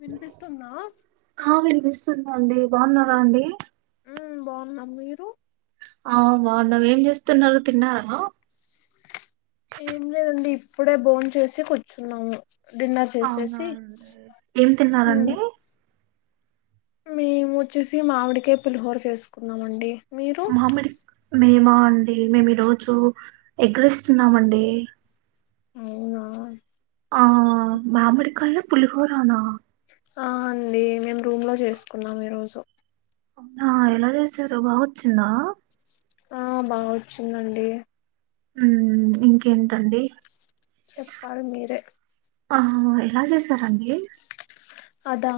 వినిపిస్తుందా? ఆ వినిపిస్తుందండి. బాగున్నారా అండి? మ్ బాగున్నాం. మీరు ఆ బాగున్నాము. ఏం చేస్తున్నారు తిన్నారా? ఏం లేదండి, ఇప్పుడే బోన్ చేసి కూర్చున్నాము. డిన్నర్ అవునా చేసేసి అండి ఏం తిన్నారండి మేము వచ్చేసి మామిడికే పులిహోర చేసుకున్నాం అండి. మామిడి మేమా అండి మేము ఈ రోజు ఎగ్ రైస్ తిన్నామండీ. అవునా? ఆ మామిడి కాయల పులిహోరనా? ఆ అండి మేము రూమ్ లో జేసుకున్నాం ఈ రోజు అవునా ఎలా చేసారు బావోచ్చిందా ఆ బాగొచ్చిందండి ఉమ్ ఇంకేంటండి చెప్పాలి మీరే ఆహహా ఎలా చేసారండి అదా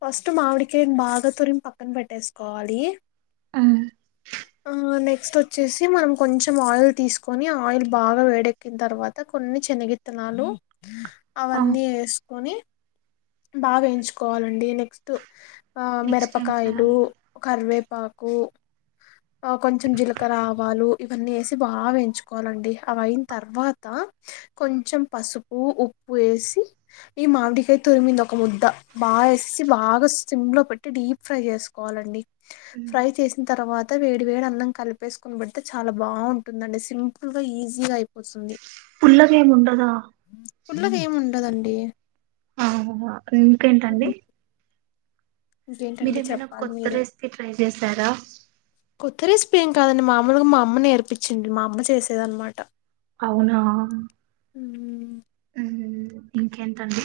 ఫస్ట్ మామిడికాయన్ బాగ తురిమి పక్కన పెట్టేసుకోవాలి ఆ ఆ నెక్స్ట్ ఒచ్చేసి మనం కొంచెం ఆయిల్ తీసుకొని ఆ ఆయిల్ బాగ వేడెక్కిన్తర్వాత కొన్ని శనగిత్ త్తనాలు ఆ అవన్నీ ఏసుకొని బాగ ఏయించుకోవాలండి నెక్స్ట్ నెక్స్ట్ ఏం మిరపకాయలు చేయాలి కరివేపాకు ఆ కొంచెం జీలకరా ఆవాలు ఇవన్నీ ఏసి బాగా వేయించుకోవాలండి అవయిన్తర్వాత కొంచెం పసుపు ఉప్పు ఏసి ఈ మామిడికాయ్ త్ తురిమిందొక ముద్ద బాగా వేసి బాగా సిమ్ లో పెట్టి డీప్ ఫ్రై చేసుకోవాలండి మ్మ్, ఫ్రై చేసిన్తర్వాత వేడి వేడి అన్నం కలిపేసుకొనిబేడితే చాలా బాగుంటుందండి సిమ్ ఫుల్గ ఈజీగా అయిపోతుంది పుల్లగేం ఉండదా పుల్లగేం ఉండదండి ఆ ఇంకేంటండి ఉమ్, ఇంకేంటండి మీరేమైనా చెప్పాలి కొత్త మీరే రెసిపీ ట్రై చేసారా కొత్త రెసిపీ ఏం కాదండి మామూలుగా మా అమ్మ నేర్పిచ్చింది మా అమ్మ చేసేదన్నమాట అవునా ఉమ్ ఉమ్ ఇంకేంటండి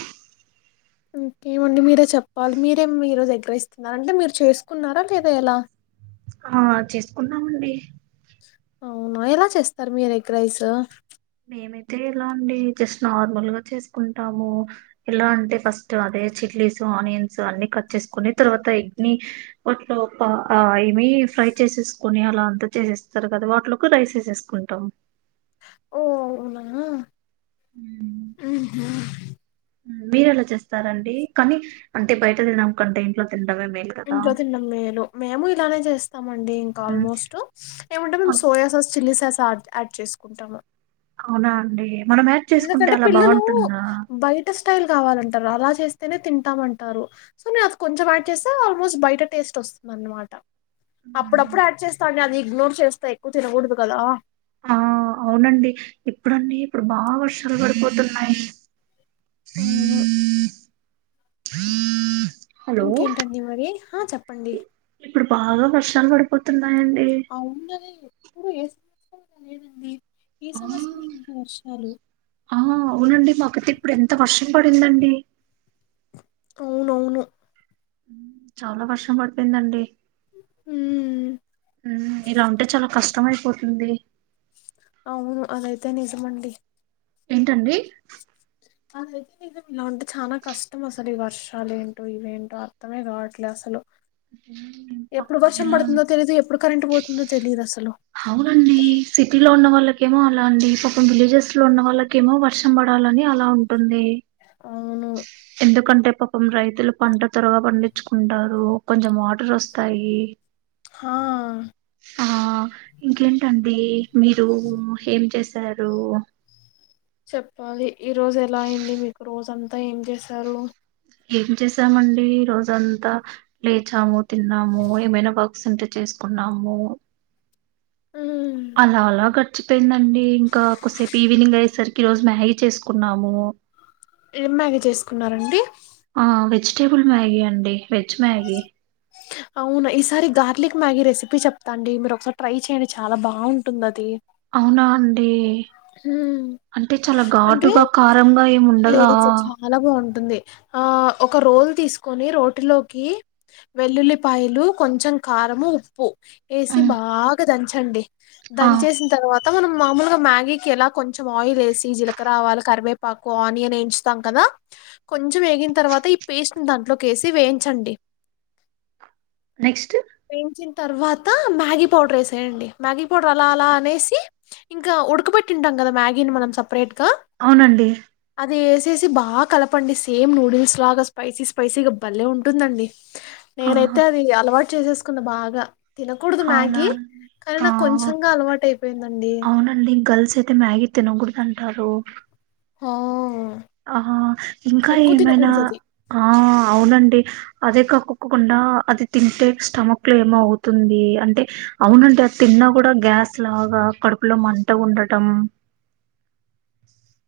ఇంకేమండి మీరే చెప్పాలి మీరేం ఈ రోజు ఎగ్రైస్ స్తున్నారంటే మీరు చేసుకున్నారా లేదా ఇలా ఆ చేసుకున్నామండి అవునా ఎలా చేస్తారు మీరు ఎగ్రైస్ మేమైతే ఎలా అండి జస్ట్ నార్మల్ గా చేసుకుంటాము ఎలా అంటే ఫస్ట్ అదే చిల్లీస్, ఆనియన్స్ అన్ని కట్ చేసుకుని తర్వాత ఎగ్ ని వాట్లో ఒక ఆ ఏమి ఫ్రై చేసేసుకుని అలా అంత చేసేస్తరు కదా వాటిలోకి రైస్ ఏసేసు కుంటాం ఓ అవునా ఉమ్ హు ఉమ్ మీరెలా చేస్తారండి కనీ అంటే బయట తినడం కంటే ఇంట్లో తినడమే మేలు కదా ఇంట్లో తినడం మేలు మేము ఇలానే చేస్తామండి ఇంకా మ్మ్. ఆల్మోస్ట్ ఏమంటే మేము అ- soya sauce chilli sauce add add చేసుకుంటాము అవునా అండి మనం యాడ్ చేసుకుంటే అలా బాగుంటుందా టల్ స్టైల్ కావాలంటారు అలా చేస్తేనే తింటామంటరు సో నేను అది కొంచెం యాడ్ చేస్తే ఆల్మోస్ట్ బయట టేస్ట్ వస్తుందన్నమాట అప్పుడప్పుడు యాడ్ చేస్త అండి అది ఇగ్నోర్ చేస్తా ఎక్కువ తినకూడదు కదా ఆ అవునండి ఇప్పుడండీ ఇప్పుడు బాగ వర్షాలు పడిపోతున్నాయి అవును హ ఇంకేంటండి మరి హా చెప్పండి ఇప్పుడు బాగా వర్షాలు పడిపోతున్నాయండి. ఆ ఉండది ఇప్పుడు ఏ సంవత్సరం లేదండి ఈ ఆ సంవత్సరమే ఏంటో వర్షాలు ఆ అవునండి మాకతే ఇప్పుడు ఎంత వర్షం పడిందండి అవునవును చాలా వర్షం పడిపోయింది అండి ఉమ్ అ ఇలా ఉంటే చాలా కష్టం అయిపోతుంది అవును అదైతే నిజమండి ఏంటండి ఇలా ఉంటే చాలా కష్టం అసలు ఈ వర్షం వర్షాలు ఏంటో ఇవేంటో అర్థమే కావట్లేదు అసలు ఉమ్, ఎప్పుడు పాపం వర్షం ఎలా పడుతుందో తెలీదు ఎప్పుడు కరెంట్ పోతుందో తెలిదు అసలు అవునండి సిటీలో ఉన్న వాళ్ళకేమో అలా అండి పాపం విలేజెస్ లో ఉన్న వాళ్ళకేమో వర్ షామ్ పడాలని అలా ఉంటుంది అవును ఎందుకంటే పాపం రైతులు పంట త్వరగా పండించుకుంటారు కొంచెం వాటర్ వస్తాయి హా ఆ ఇంకేంటండి మీరు ఏం చేస్తారు చెప్పాలి ఈ రోజు ఎలా అయింది మీకు రోజ్ అంతా ఏం చేశారు ఏం చేసామండి ఈ రోజంతా లేచాము తిన్నాము ఏమైనా వర్క్స్ ఉంటే చేసుకున్నాము ఉ అలా అలా గడిచిపోయిందండి ఇంకా కొసేపు ఈవినింగ్ అయ్యేసరికి ఈ రోజు మ్యాగీ చేసుకున్నాము ఏం మ్యాగీ చేసుకున్నారండి ఆ వెజిటేబుల్ మ్యాగీ అండి వెజ్ మ్యాగీ అవునా ఈసారి గార్లిక్ మ్యాగీ రెసిపీ చెప్తాఅండి మీరు ఒకసారి ట్రై చేయండి చాలా బాగుంటుంది అది అవునా అండి హ్మ్. అంటే చాలా అంటే ఘాటుగా కారంగా ఏమి ఉండదా లేదు చాలా బాగుంటుంది ఆ ఒక రోల్ తీసుకొని రోటిలోకి వెల్లుల్లిపాయలు కొంచెం కారము ఉప్పు వేసి ఉమ్, బాగా దంచండి ఆ దన్చేసిన తర్వాత మనం మామూలుగా మ్యాగీ ఎలా కొంచెం ఆయిల్ వేసి జీలకర్ర ఆవాలు కరివేపాకు ఆనియన్ వేయించుతాం కదా కొంచెం వేగిన తర్వాత ఈ పేస్ట్ ని దాంట్లోకి వేసి వేయించండి నెక్స్ట్ వేయించిన తర్వాత మ్యాగీ పౌడర్ వేసేయండి మ్యాగీ పౌడర్ అలా అలా అనేసి ఇంకా ఉడకబట్టింటాం కదా మ్యాగీని మనం సపరేట్ గా అవునండి అది వేసేసి బా కలపండి సేమ్ నూడిల్స్లాగా స్పైసీ స్పైసీగా భలే ఉంటుందండి ఆహా, నేనైతే అది అలవాటు చేసేసుకున్న బాగా తినకూడదు అవునా మ్యాగీ అండి కానీ నాకు కొంచెంగా అలవాటు అయిపోయిందండి అండి గర్ల్స్ అయితే మ్యాగీ తినకూడదు అంటారు హ ఆహ ఇంకా ఏమైనా ఆ అవునండి అదే కాక్కకుండా అది తింటే స్టమక్ లో ఏమో అవుతుంది అంటే అవునండి అది తిన్నా కూడా గ్యాస్ లాగా కడుపులో మంటగా ఉండటం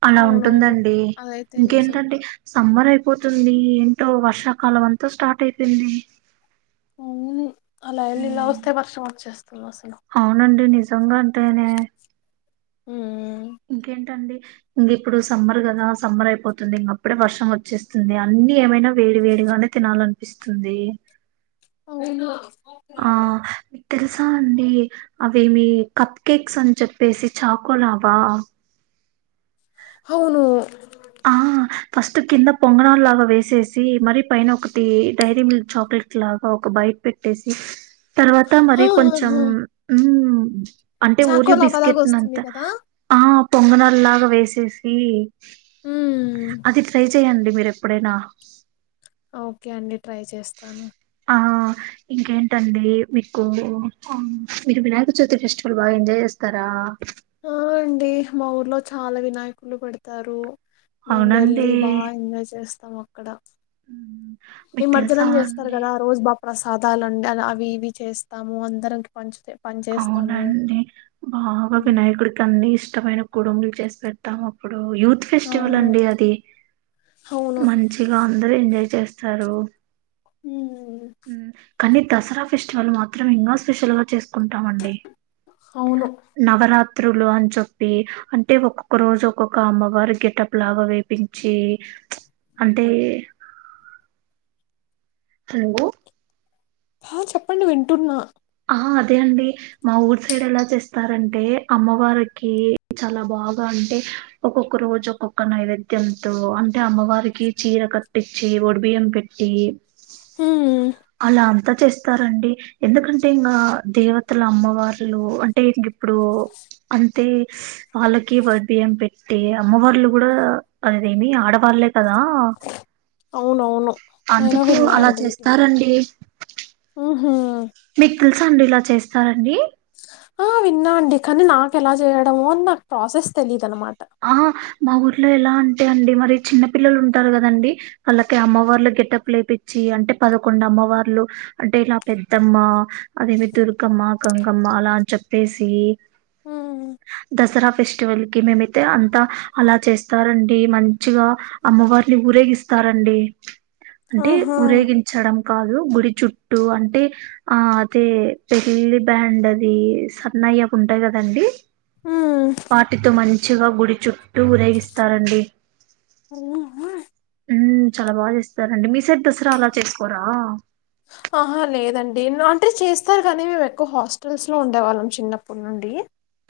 అలా అవునవును ఉంటుందండి అదైతే నిజం అంటే సమ్మర్ అయిపోతుంది ఏంటో వర్షాకాలం అంతా స్టార్ట్ అయిపోయింది అవును అలా వెళ్ళి ఇలా ఉమ్, వస్తే వర్షం వచ్చేస్తుంది అసలు అవునండి నిజంగా అంటేనే ఉమ్ ఇంకేంటండి ఉంది ఇప్పుడు సమ్మర్ కదా సమ్మర్ అయిపోతుంది ఇంక అప్పుడే వర్షం వచ్చేస్తుంది అన్ని ఏమైనా వేడి వేడిగానే తినాలనిపిస్తుంది అవును ఆ మీకు తెలుసా అండి అవేమి కప్ కేక్స్ అని చెప్పేసి చాకోలావా అవును ఆ ఫస్ట్ కింద పొంగణాలు లాగా వేసేసి మరీ పైన ఒకటి డైరీ మిల్క్ చాక్లెట్ లాగా ఒక బై పెట్టేసి తర్వాత ఆ, మరి ఆ, కొంచం ఆ. ఉమ్ అంటే చాకో ఓరియో బిస్కెట్ని అంత లవ్వలాగొస్తుంది కదా ఆ పొంగనాలు లాగా వేసేసి ఉమ్ అది ట్రై చెయ్యండి మీరు ఎప్పుడైనా ఓకే అండి ట్రై చేస్తాను ఆ ఇంకేంటండి మీకు ఉమ్ మీరు వినాయక చవితి ఫెస్టివల్ బాగా ఎంజాయ్ చేస్త కరా ఆ అండి మా ఊర్లో చాలా వినాయకులు పెడతారు మేం వెళ్ళి అవునండి బా ఎంజాయ్ చేస్తాం అక్కడ ఉమ్ నిమర్జనం చేస్తారు కదా ఆ రోజు బా ప్రసాదాలు అందరు అవి ఇవి చేస్తాము అందరికి పంచుతే అవునండి బాగా మ్మ్. వినాయకుడికి అన్ని ఇష్టమైన కూడుంగలు చేసి పెడతాము ఇప్పుడు యూత్ ఫెస్టివల్ అవును అండి అది అవును మంచిగా అందరు ఎంజాయ్ చేస్త తారు హమ్ హమ్ కానీ దసరా ఫెస్టివల్ మాత్రం ఇంకా స్పెషల్ గా చేసుకుంటాం అండి అవును నవరాత్రులు అని చెప్పి అంటే ఒక్కొక్క రోజు ఒక్కొక్క అమ్మవారు గెటప్ లాగా వేపించి అంటే హలో హా చెప్పండి వింటున్నా హా అదే అండి మా ఊరు సైడ్ ఎలా చేస్తారంటే అమ్మవారికి చాలా బాగా అంటే ఒక్కొక్క రోజు ఒక్కొక్క నైవేద్యంతో అంటే అమ్మవారికి చీర కట్టించి ఒడిబియ్యం పెట్టి ఈ మ్మ్ అలా అంతా చేస్తారండి ఎందుకన్ అంటే ఇంకా దేవతలు అమ్మవార్లు అంటే ఇంక ఇప్పుడు అంటే వాళ్ళకి వై ఒడిబియ్యం పెట్టి అమ్మ వాళ్లు కూడా అదిదేమి ఆడవాళ్లే కదా అవునవును నేను అందుకు విన్నా అలా చేస్తారండి ఆ హా మీకు తెలుసా అండి ఇలా చేస్తారండి ఆ విన్నాండి కానీ నాకు ఎలా చేయడమో అని నాకు ప్రాసెస్ తెలియదు అనమాట ఆ మా ఊర్లో ఎలా అంటే అండి మరి చిన్న పిల్లలు ఉంటారు కదండి వాళ్ళకి అమ్మవార్లు గెటప్ లేపిచ్చి అంటే పదకొండు అమ్మవార్లు అంటే ఇలా పెద్దమ్మ, అదేవి దుర్గమ్మ, గంగమ్మ అలా అని చెప్పేసి హ్మ్ దసరా ఫెస్టివల్ కి మే మే అంతా అలా చేస్తారండి మంచిగా అమ్మవారిని ఊరేగిస్తారండి అంటే ఆహా! ఊరేగించడం కాదు గుడి చుట్టూ అంటే ఆ అదే పెళ్ళి బ్యాండ్ అది సన్నయ్యాకు ఉంటాయి కదండి హ్మ్. వాటితో మంచిగా గుడి చుట్టూ ఊరేగిస్తారండి అవునా ఉ చాలా బాగా చేస్తారండి మీ సైడ్ దసరా అలా చేసుకోరా ఆహా లేదండి అంటే చేస్తారు కానీ మేము ఎక్కువ హాస్టల్స్ లో ఉండేవాళ్ళం చిన్నప్పటి నుండి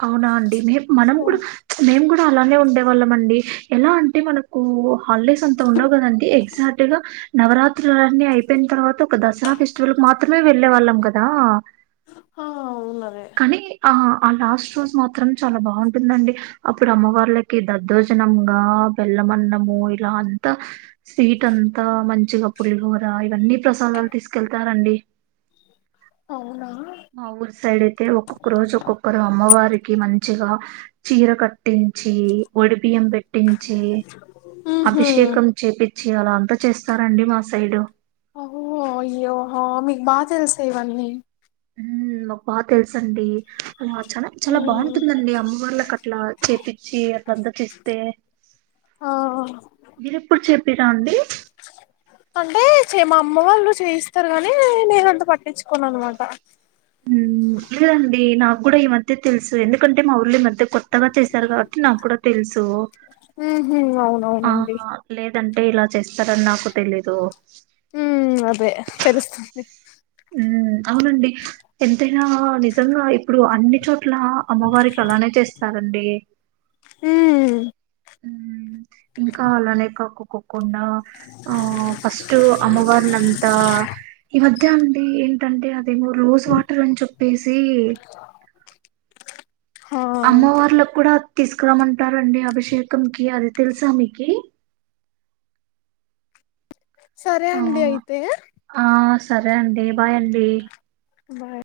అవునా అండి మే మనం సో కూడా ప్చ్ మేము కూడా అలానే ఉండే వాళ్ళం అండి ఎలా అంటే మనకు కూ హాలిడేస్ అంత ఉండవు కదండి ఎగ్జాక్ట్ గా నవరాత్రుల అన్నీ అయిపోయిన తర్వాత ఒక దసరా ఫెస్టివల్ మాత్రమే వెళ్ళే వాళ్ళం కదా ఆ అవున్నదే కానీ ఆ ఆ లాస్ట్ రోజు మాత్రం చాలా బాగుంటుందండి అప్పుడు అమ్మవళ్లకి దద్దోజనంగా బెల్లమన్నము ఇలా అంతా స్వీట్ అంతా మంచిగా పులిహోర ఇవన్నీ ప్రసాదాలు తీసుకెళ్తారండి అవునా మా ఊరు సైడ్ అయితే ఒక్కొక్క రోజు ఒక్కొక్కరు అమ్మవారికి మంచిగా చీర కట్టించి ఒడి బియం పెట్టి ట్టించి హుహు. అభిషేకం చేపిచ్చి అలా అంత చేస్తారండి మా సైడు హో అయ్యో హో మీకు బాగా తెలుసా ఇవన్నీ ఊ మాకు బాగా తెలుస అండి అలా చ చాలా హ్మ్. బాగుంటుందండి అమ్మవార్ల క అట్లా చేపిచ్చి అట్ గద్దకిస్తే ఆ! మీరుప్పుడు చెపిరా అండి అంటే చే మా అమ్మ వాళ్ళు చేయిస్తారు గాని నేనంత పట్టించుకోన అనమాట ఊ లేదండి నాకు కూడా ఈ మధ్య తెలుసు ఎందుకంటే మా ఊర్ళ ఈ మధ్య కొ కొత్తగా చేశారు కాబట్టి నాకు కూడా తెలుసు ఉహు అవును ఆ లేదంటే ఇలా చేస్తారని నాకు తెలీదు ఉ అదే తెలుస్తుంది ఉ అవునండి ఎంతైనా నిజంగా ఇప్పుడు అన్ని చో ట్లా అమ్మవారికి అలానే చేస్తారండి ఊ హ్మ్. ఇంకా అలానే కాక్కుకోకుండా ఆ ఫస్ట్ అమ్మవారినం త ఈ మధ్య అండి ఏంటంటే అదేమో రోజ్ వాటర్ అని చెప్పేసి ఆ! అమ్మవార్ళకి కూడా తీసుకురామంటారండి అభిషేకం కి అది తెలుసా మీకి సరే ఆ! అండి అయితే ఆ సరే అండి బాయ్ అండి బాయ్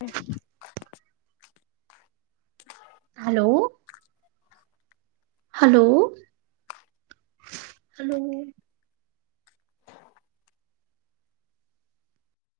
ఎ హలో హలో హలో